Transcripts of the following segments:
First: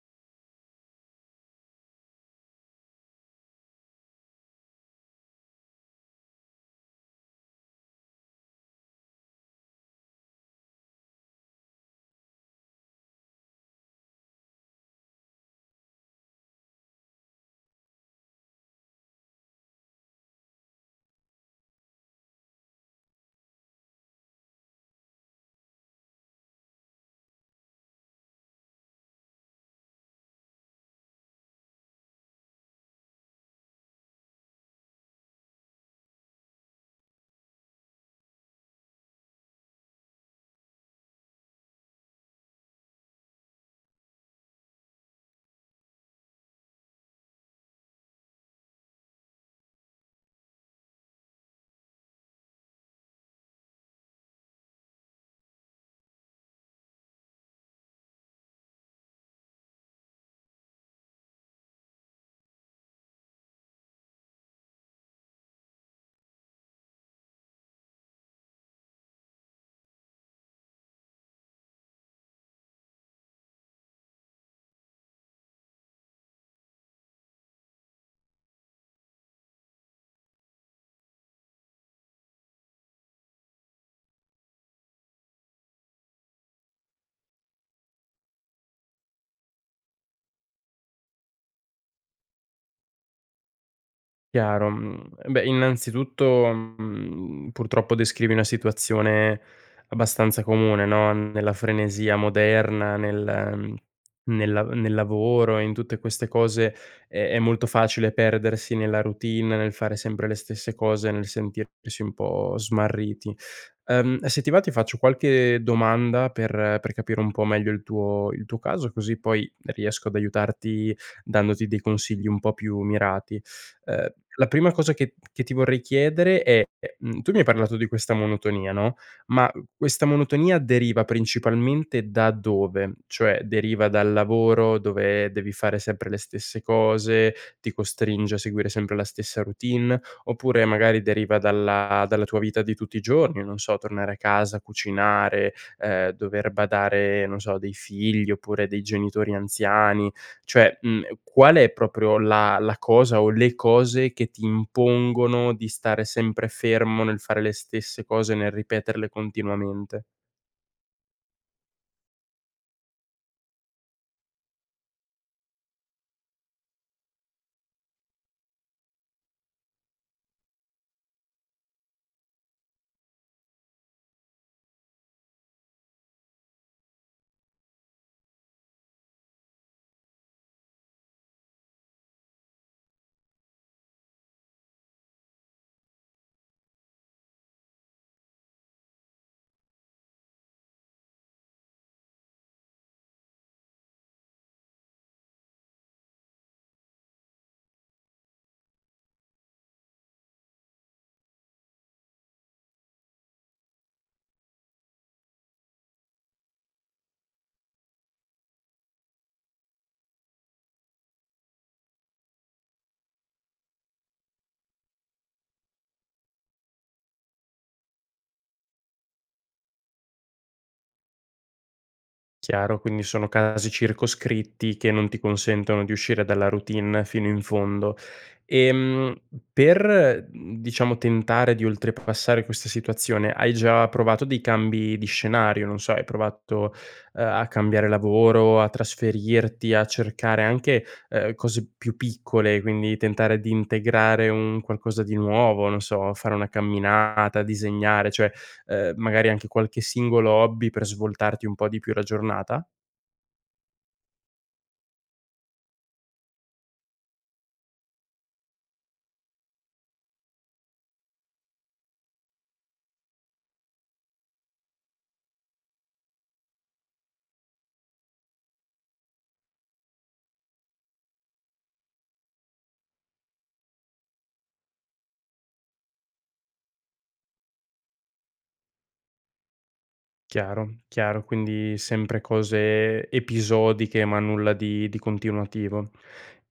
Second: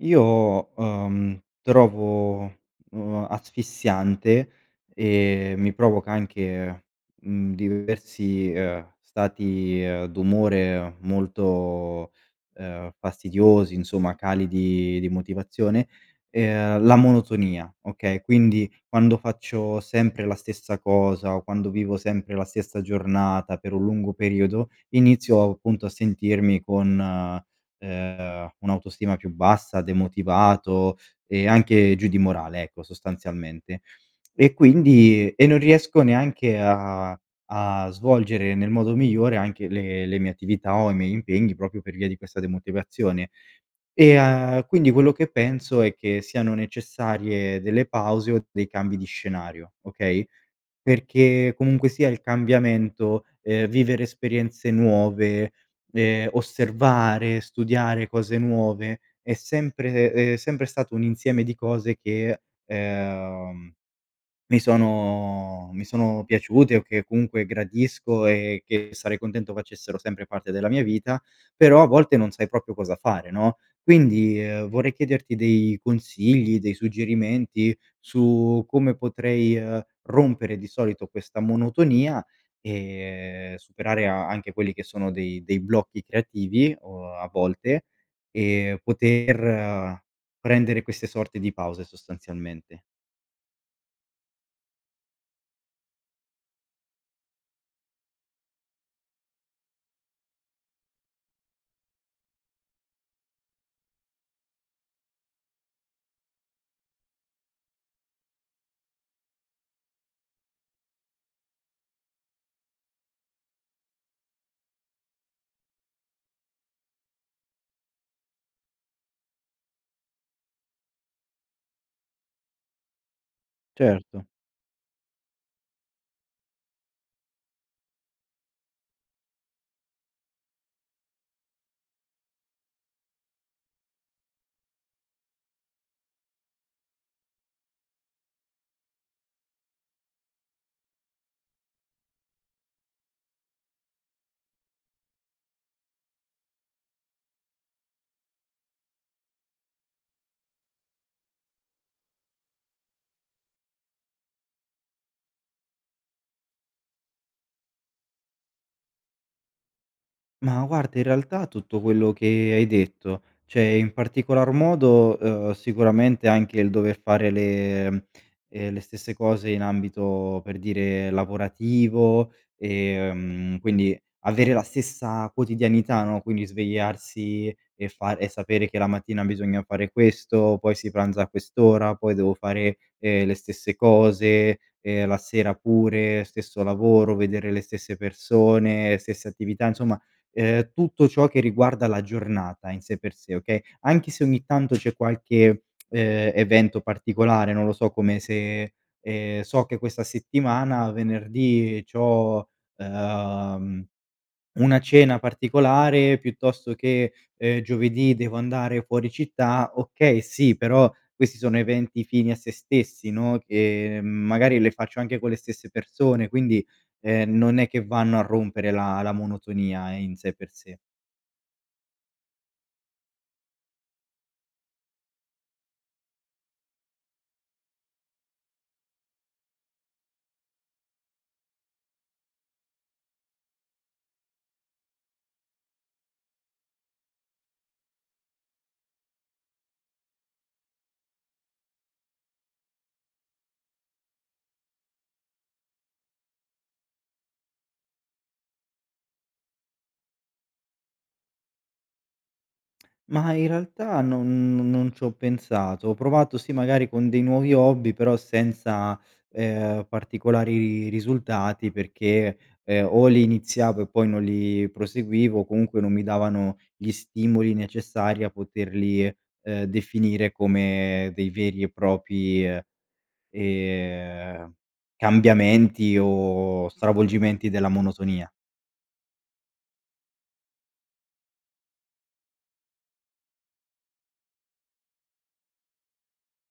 Io, ehm, trovo, uhm, asfissiante e mi provoca anche, mhmm, diversi, uhm, stati, ehm, d'umore, molto, uhm, fastidiosi, insomma, cali di di motivazione, ehm, la monotonia, okay. Quindi, quando faccio sempre la stessa cosa, quando vivo sempre la stessa giornata, per un lungo periodo, inizio, appunto, a sentirmi con, ehm, un'autostima più bassa, demotivato e anche giù di morale, ecco, sostanzialmente. E quindi e non riesco neanche a a svolgere nel modo migliore anche le le mie attività o i miei impegni proprio per via di questa demotivazione. E, uhm, quindi quello che penso è che siano necessarie delle pause o dei cambi di scenario, okay? Perché comunque, sia il cambiamento, uhm, vivere esperienze nuove, ehm, osservare, studiare cose nuove è sempre, ehm, è sempre stato un insieme di cose che ehm, che mi sono mi sono piaciute o che comunque gradisco e che sarei contento facessero sempre parte della mia vita, però a volte non sai proprio cosa fare, no? Quindi, uhm, vorrei chiederti dei consigli, dei suggerimenti su come potrei, uhm, rompere di solito questa monotonia, e superare anche quelli che sono dei dei blocchi creativi o a volte e poter prendere queste sorte di pause, sostanzialmente. Chiaro, mhmm, beh, innanzitutto, mhmm, purtroppo, descrivi una situazione abbastanza comune, no, nella frenesia moderna, nel nel a nel lavoro e in tutte queste cose, è è molto facile perdersi nella routine, nel fare sempre le stesse cose, nel sentirsi un po' smarriti. Ehm, se ti va, ti faccio qualche domanda per per capire un po' meglio il tuo il tuo caso, così poi riesco ad aiutarti, dandoti dei consigli un po' più mirati. Ehm, Certo. la prima cosa che che ti vorrei chiedere è: ehm, tu mi hai parlato di questa monotonia, ma questa monotonia deriva principalmente da dove? Cioè, deriva dal lavoro dove devi fare sempre le stesse cose, ti costringe a seguire sempre la stessa routine, oppure magari deriva dalla dalla tua vita di tutti i giorni, non so, tornare a casa, cucinare, ehm, dover badare, non so, a dei figli oppure dei genitori anziani, cioè, mhmm, qual è proprio la la cosa o le cose che ti impongono di stare sempre fermo nel fare le stesse cose, nel ripeterle continuamente? Ma, guarda, in realtà, tutto quello che hai detto, cioè in particolar modo, uhm, sicuramente anche il dover fare le uhm, le stesse cose in ambito, per dire, lavorativo, ehm, quindi avere la stessa quotidianità, no, quindi svegliarsi e fare e sapere che la mattina bisogna fare questo, poi si pranza a quest'ora, poi devo fare, ehm, le stesse cose e la sera pure, stesso lavoro, vedere le stesse persone, stesse attività, insomma, ehm, tutto ciò che riguarda la giornata in sé per sé, okay. Anche se ogni tanto c'è qualche, ehm, evento particolare, non lo so, come se, ehm, so che questa settimana, venerdì c'ho, ehm, una cena particolare, piuttosto che, ehm, giovedì devo andare fuori città, okay, sì, però questi sono eventi fini a se stessi, no, che magari le faccio anche con le stesse persone, quindi, ehm, non è che vanno a rompere la la monotonia in sé per sé. Chiaro, quindi sono casi circoscritti che non ti consentono di uscire dalla routine fino in fondo. Ehm, per, mhmm, diciamo, tentare di oltrepassare questa situazione, hai già provato dei cambi di scenario, non so, hai provato, ehm, a cambiare lavoro, a trasferirti, a cercare anche, ehm, cose più piccole, quindi tentare di integrare un qualcosa di nuovo, non so, fare una camminata, disegnare, cioè, ehm, magari anche qualche singolo hobby per svoltarti un po' di più la giornata? Ma, in realtà, non n non ci ho pensato. Ho provato, sì, magari con dei nuovi hobby, però senza, ehm, particolari risultati perché, ehm, o li iniziavo e poi non li proseguivo o comunque non mi davano gli stimoli necessari a poterli, ehm, definire come dei veri e propri, ehm, cambiamenti o stravolgimenti della monotonia. Chiaro, chiaro, quindi sempre cose episodiche, ma nulla di di continuativo.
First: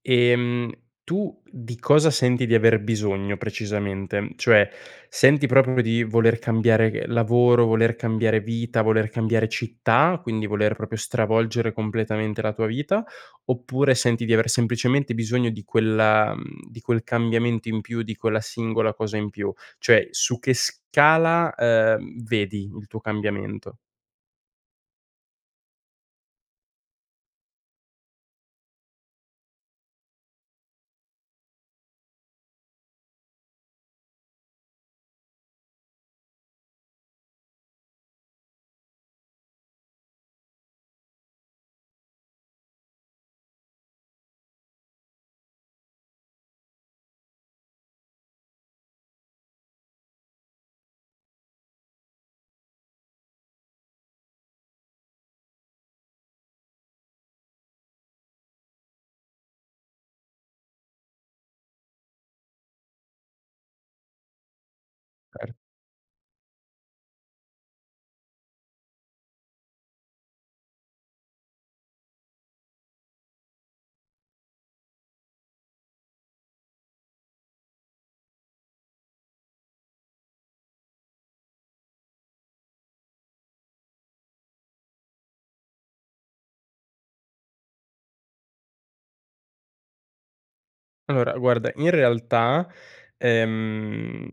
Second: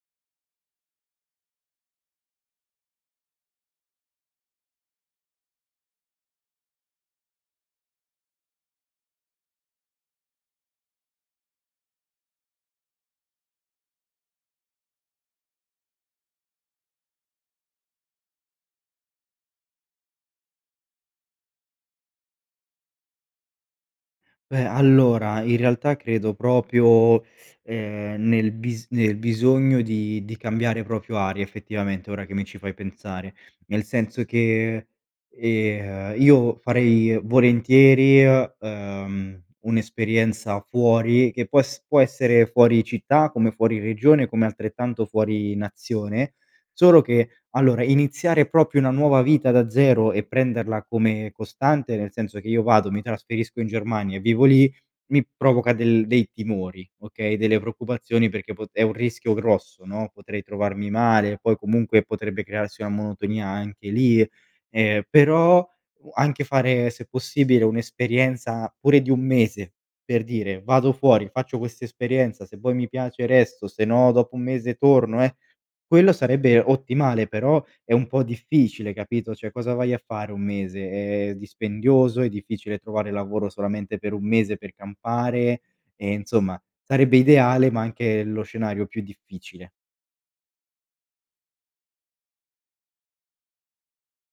Ehm, tu di cosa senti di aver bisogno precisamente? Cioè, senti proprio di voler cambiare lavoro, voler cambiare vita, voler cambiare città, quindi voler proprio stravolgere completamente la tua vita oppure senti di aver semplicemente bisogno di quella mhmm, di quel cambiamento in più, di quella singola cosa in più? Cioè su che scala, ehm, vedi il tuo cambiamento? Beh allora, in realtà credo proprio ehm, nel bis nel bisogno di di cambiare proprio aria, effettivamente ora che mi ci fai pensare. Nel senso che, ehm, io farei volentieri, ehm, un'esperienza fuori, che può es può essere fuori città, come fuori regione, come altrettanto fuori nazione. Solo che, allora, iniziare proprio una nuova vita da 0 e prenderla come costante, nel senso che io vado, mi trasferisco in Germania e vivo lì, mi provoca del dei timori, okay, delle preoccupazioni perché pot è un rischio grosso, no, potrei trovarmi male, poi comunque, potrebbe crearsi una monotonia anche lì. Ehm, Per però u anche fare se possibile, un'esperienza, pure di 1 mese, per dire, vado fuori, faccio quest'esperienza, se poi mi piace resto, se no, dopo 1 mese torno eh quello sarebbe ottimale però, è un po' difficile, capito, cioè cosa vai a fare 1 mese? Ehm, è dispendioso, è difficile trovare lavoro solamente per 1 mese per campare, e insomma sarebbe ideale, ma anche lo scenario più difficile. Allora, guarda, in realtà ehm, uhm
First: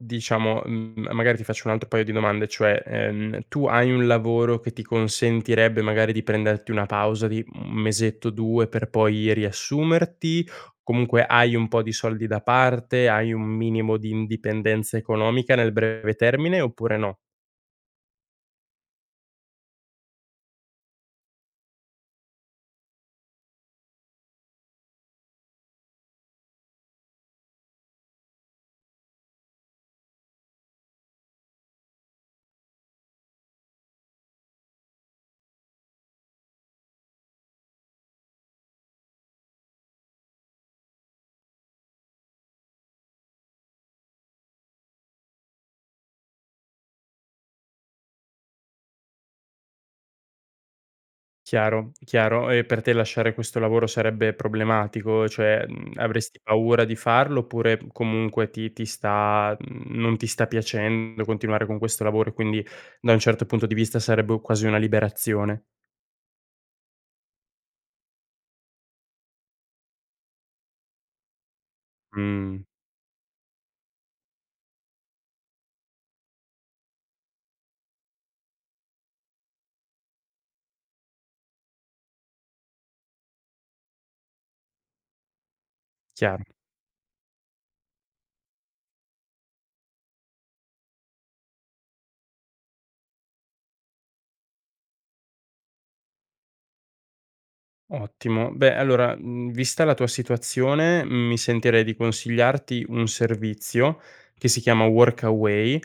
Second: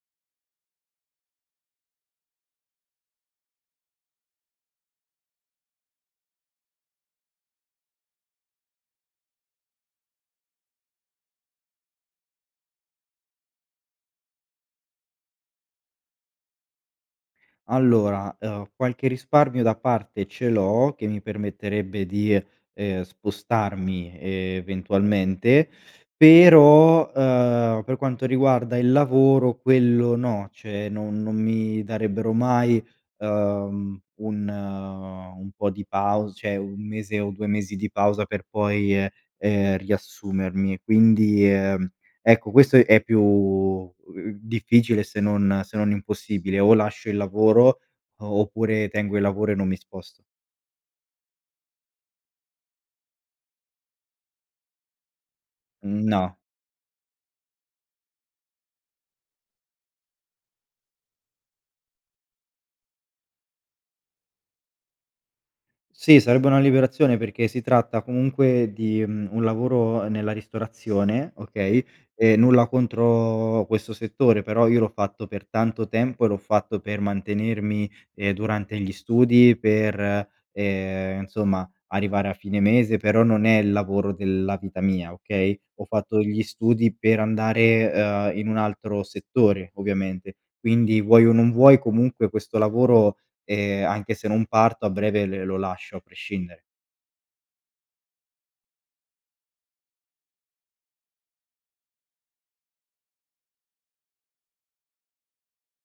diciamo, mhmm, magari ti faccio un altro paio di domande, cioè, ehm, tu hai un lavoro che ti consentirebbe magari di prenderti una pausa di, mhmm, 1 mesetto, 2, per poi riassumerti? Comunque hai un po' di soldi da parte, hai un minimo di indipendenza economica nel breve termine oppure no? Allora, uhm, qualche risparmio da parte ce l'ho che mi permetterebbe di, ehm, spostarmi eventualmente. Però, uhm, per quanto riguarda il lavoro quello no, cioè no non mi darebbero mai, uhm, un un po' di pau cioè 1 mese o 2 mesi di pausa per poi, ehm, ehm, riassumermi. E, quindi, ehm, ecco, questo è più u difficile, ehm, se non se non impossibile. O lascio il lavoro oppure tengo il lavoro e non mi sposto. Chiaro, chiaro. E per te lasciare questo lavoro sarebbe problematico, cioè, mhmm, Mhmm, no. avresti paura di farlo oppure comunque ti ti sta mhmm, non ti sta piacendo continuare con questo lavoro e, quindi, da un certo punto di vista, sarebbe quasi una liberazione? Sì, sarebbe una liberazione perché si tratta comunque di, mhmm, un lavoro nella ristorazione, okay, ehm, Mh. nulla contro questo settore, però io l'ho fatto per tanto tempo e l'ho fatto per mantenermi, ehm, durante gli studi, per, ehm, insomma arrivare a fine mese, però non è il lavoro della vita mia, okay. Ho fatto gli Chiaro. studi per andare, ehm, in un altro settore ovviamente. Quindi vuoi o non vuoi comunque questo lavoro, ehm, anche se non parto a breve l lo lascio a prescindere. Ottimo, beh allora, mhmm, vista la tua situazione mi sentirei di consigliarti un servizio che si chiama Workaway,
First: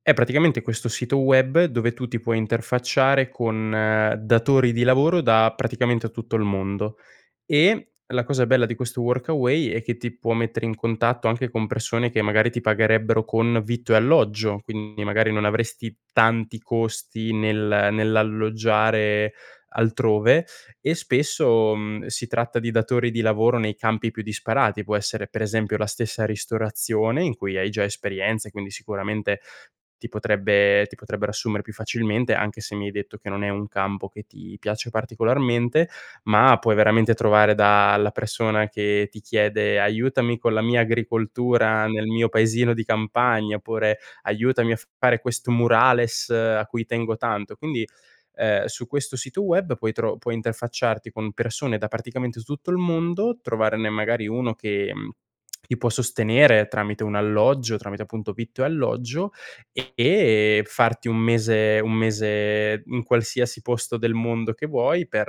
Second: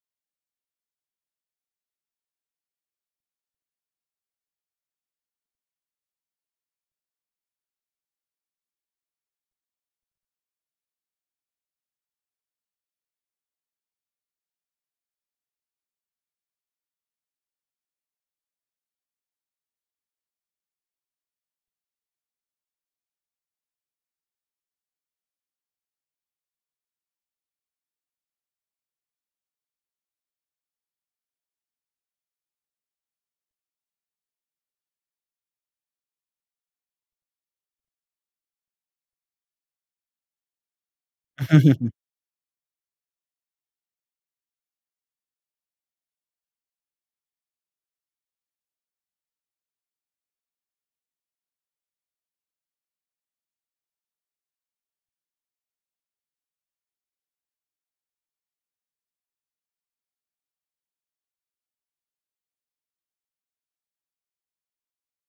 è praticamente questo sito web dove tu ti puoi interfacciare con datori di lavoro da praticamente a tutto il mondo, e la cosa bella di questo Workaway è che ti può mettere in contatto anche con persone che magari ti pagherebbero con vitto e alloggio, quindi magari non avresti tanti costi nel nell'alloggiare altrove, e spesso, mhmm, si tratta di datori di lavoro nei campi più disparati, può essere per esempio la stessa ristorazione in cui hai già esperienza, quindi sicuramente ti potrebbe ti potrebbero assumere più facilmente, anche se mi hai detto che non è un campo che ti piace particolarmente, ma puoi veramente trovare da la persona che ti chiede: "Aiutami con la mia agricoltura nel mio paesino di campagna" oppure "Aiutami a fare questo murales a cui tengo tanto". Quindi, ehm, su questo sito web puoi tro puoi interfacciarti con persone da praticamente s tutto il mondo, trovarne magari uno che, mhmm, ti può sostenere tramite un alloggio, tramite appunto vitto e alloggio, e farti un mese, un mese in qualsiasi posto del mondo che vuoi, per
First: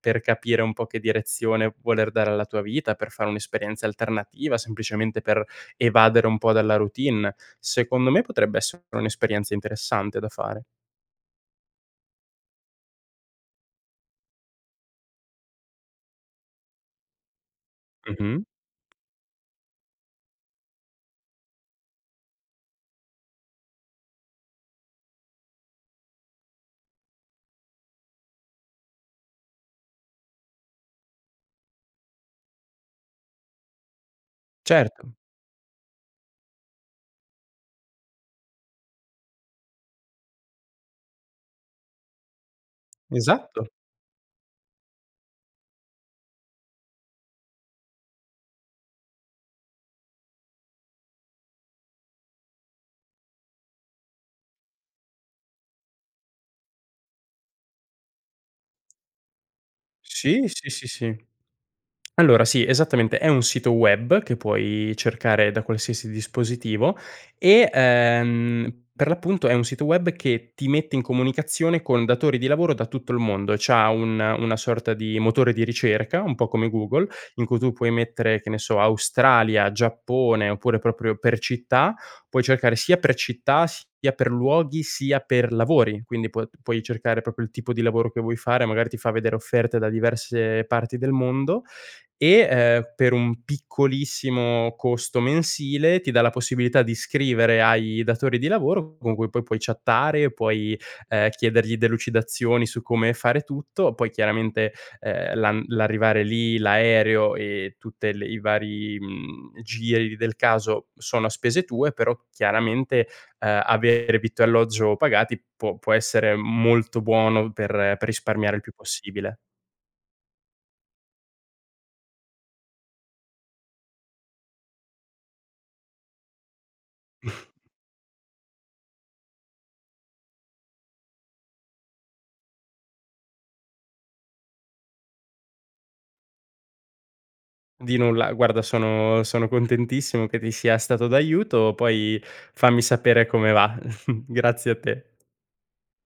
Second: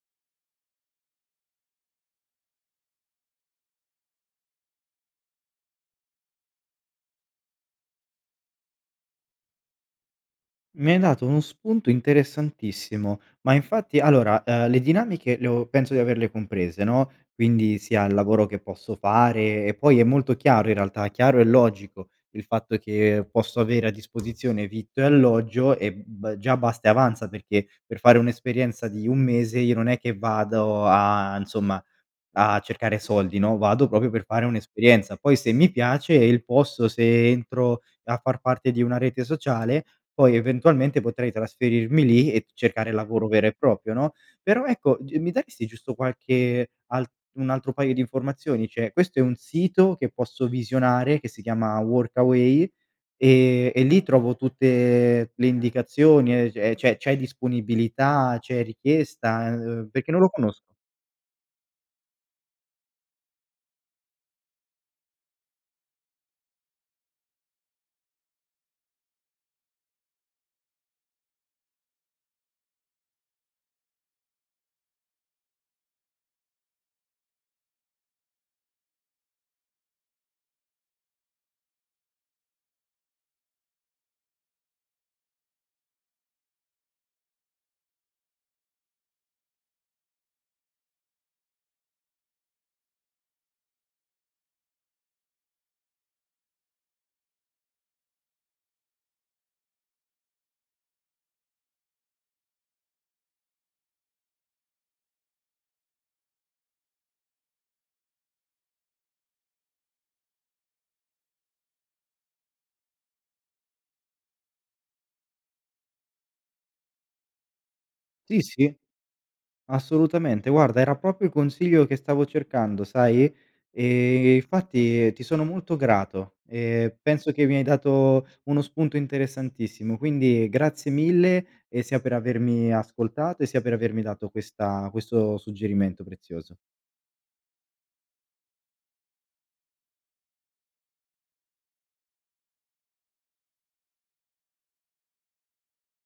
per capire un po' che direzione voler dare alla tua vita, per fare un'esperienza alternativa, semplicemente per evadere un po' dalla routine, secondo me potrebbe essere un'esperienza interessante da fare. Mi hai dato uno spunto interessantissimo. Ma infatti allora, ehm, le dinamiche le ho penso di averle comprese, no. Quindi sia il Mh-mh. lavoro che posso fare, e poi è molto chiaro in realtà, chiaro e logico il fatto che posso avere a disposizione vitto e alloggio e b già basta e avanza, perché per fare un'esperienza di un mese io non è che vado a insomma, a cercare soldi, no. Vado proprio per fare Certo. un'esperienza. Poi se mi piace il posto, se entro a far parte di una rete sociale poi eventualmente potrei trasferirmi lì e cercare lavoro vero e Esatto. proprio, no. Però ecco, g mi daresti giusto qualche altr un altro paio di informazioni: cioè, questo è un sito che posso visionare che si chiama Workaway e e lì trovo tutte le indicazioni, ehm, è cioè c'hai disponibilità, c'è richiesta? Ehm, perché non lo Sì, conosco. sì, sì, sì. Allora sì, esattamente, è un sito web che puoi cercare da qualsiasi dispositivo e, ehm, per l'appunto è un sito web che ti mette in comunicazione con datori di lavoro da tutto il mondo, c'ha un una sorta di motore di ricerca, un po' come Google in cui tu puoi mettere, che ne so Australia, Giappone, oppure proprio per città, puoi cercare sia per città, sia per luoghi, sia per lavori, quindi puo d puoi cercare proprio il tipo di lavoro che vuoi fare, magari ti fa vedere offerte da diverse parti del mondo e, ehm, per un piccolissimo costo mensile ti dà la possibilità di scrivere ai datori di lavoro con cui poi puoi chattare, puoi ehm chiedergli delucidazioni su come fare tutto, poi chiaramente, ehm, l'an l'arrivare lì, l'aereo e tutte le i vari, mhmm, giri del caso sono a spese tue, però chiaramente, uhm, avere vitto e alloggio pagati può può essere molto buono per per Sì, risparmiare il più sì, possibile. assolutamente, guarda era proprio il consiglio che stavo cercando sai. Ehm, infatti ti sono molto grato, e penso che mi hai dato uno spunto interessantissimo. Quindi grazie mille, e sia per avermi ascoltato e sia per avermi dato questa questo suggerimento prezioso. Di nulla, guarda sono sono contentissimo che ti sia stato d'aiuto, poi fammi sapere come va. Grazie a te.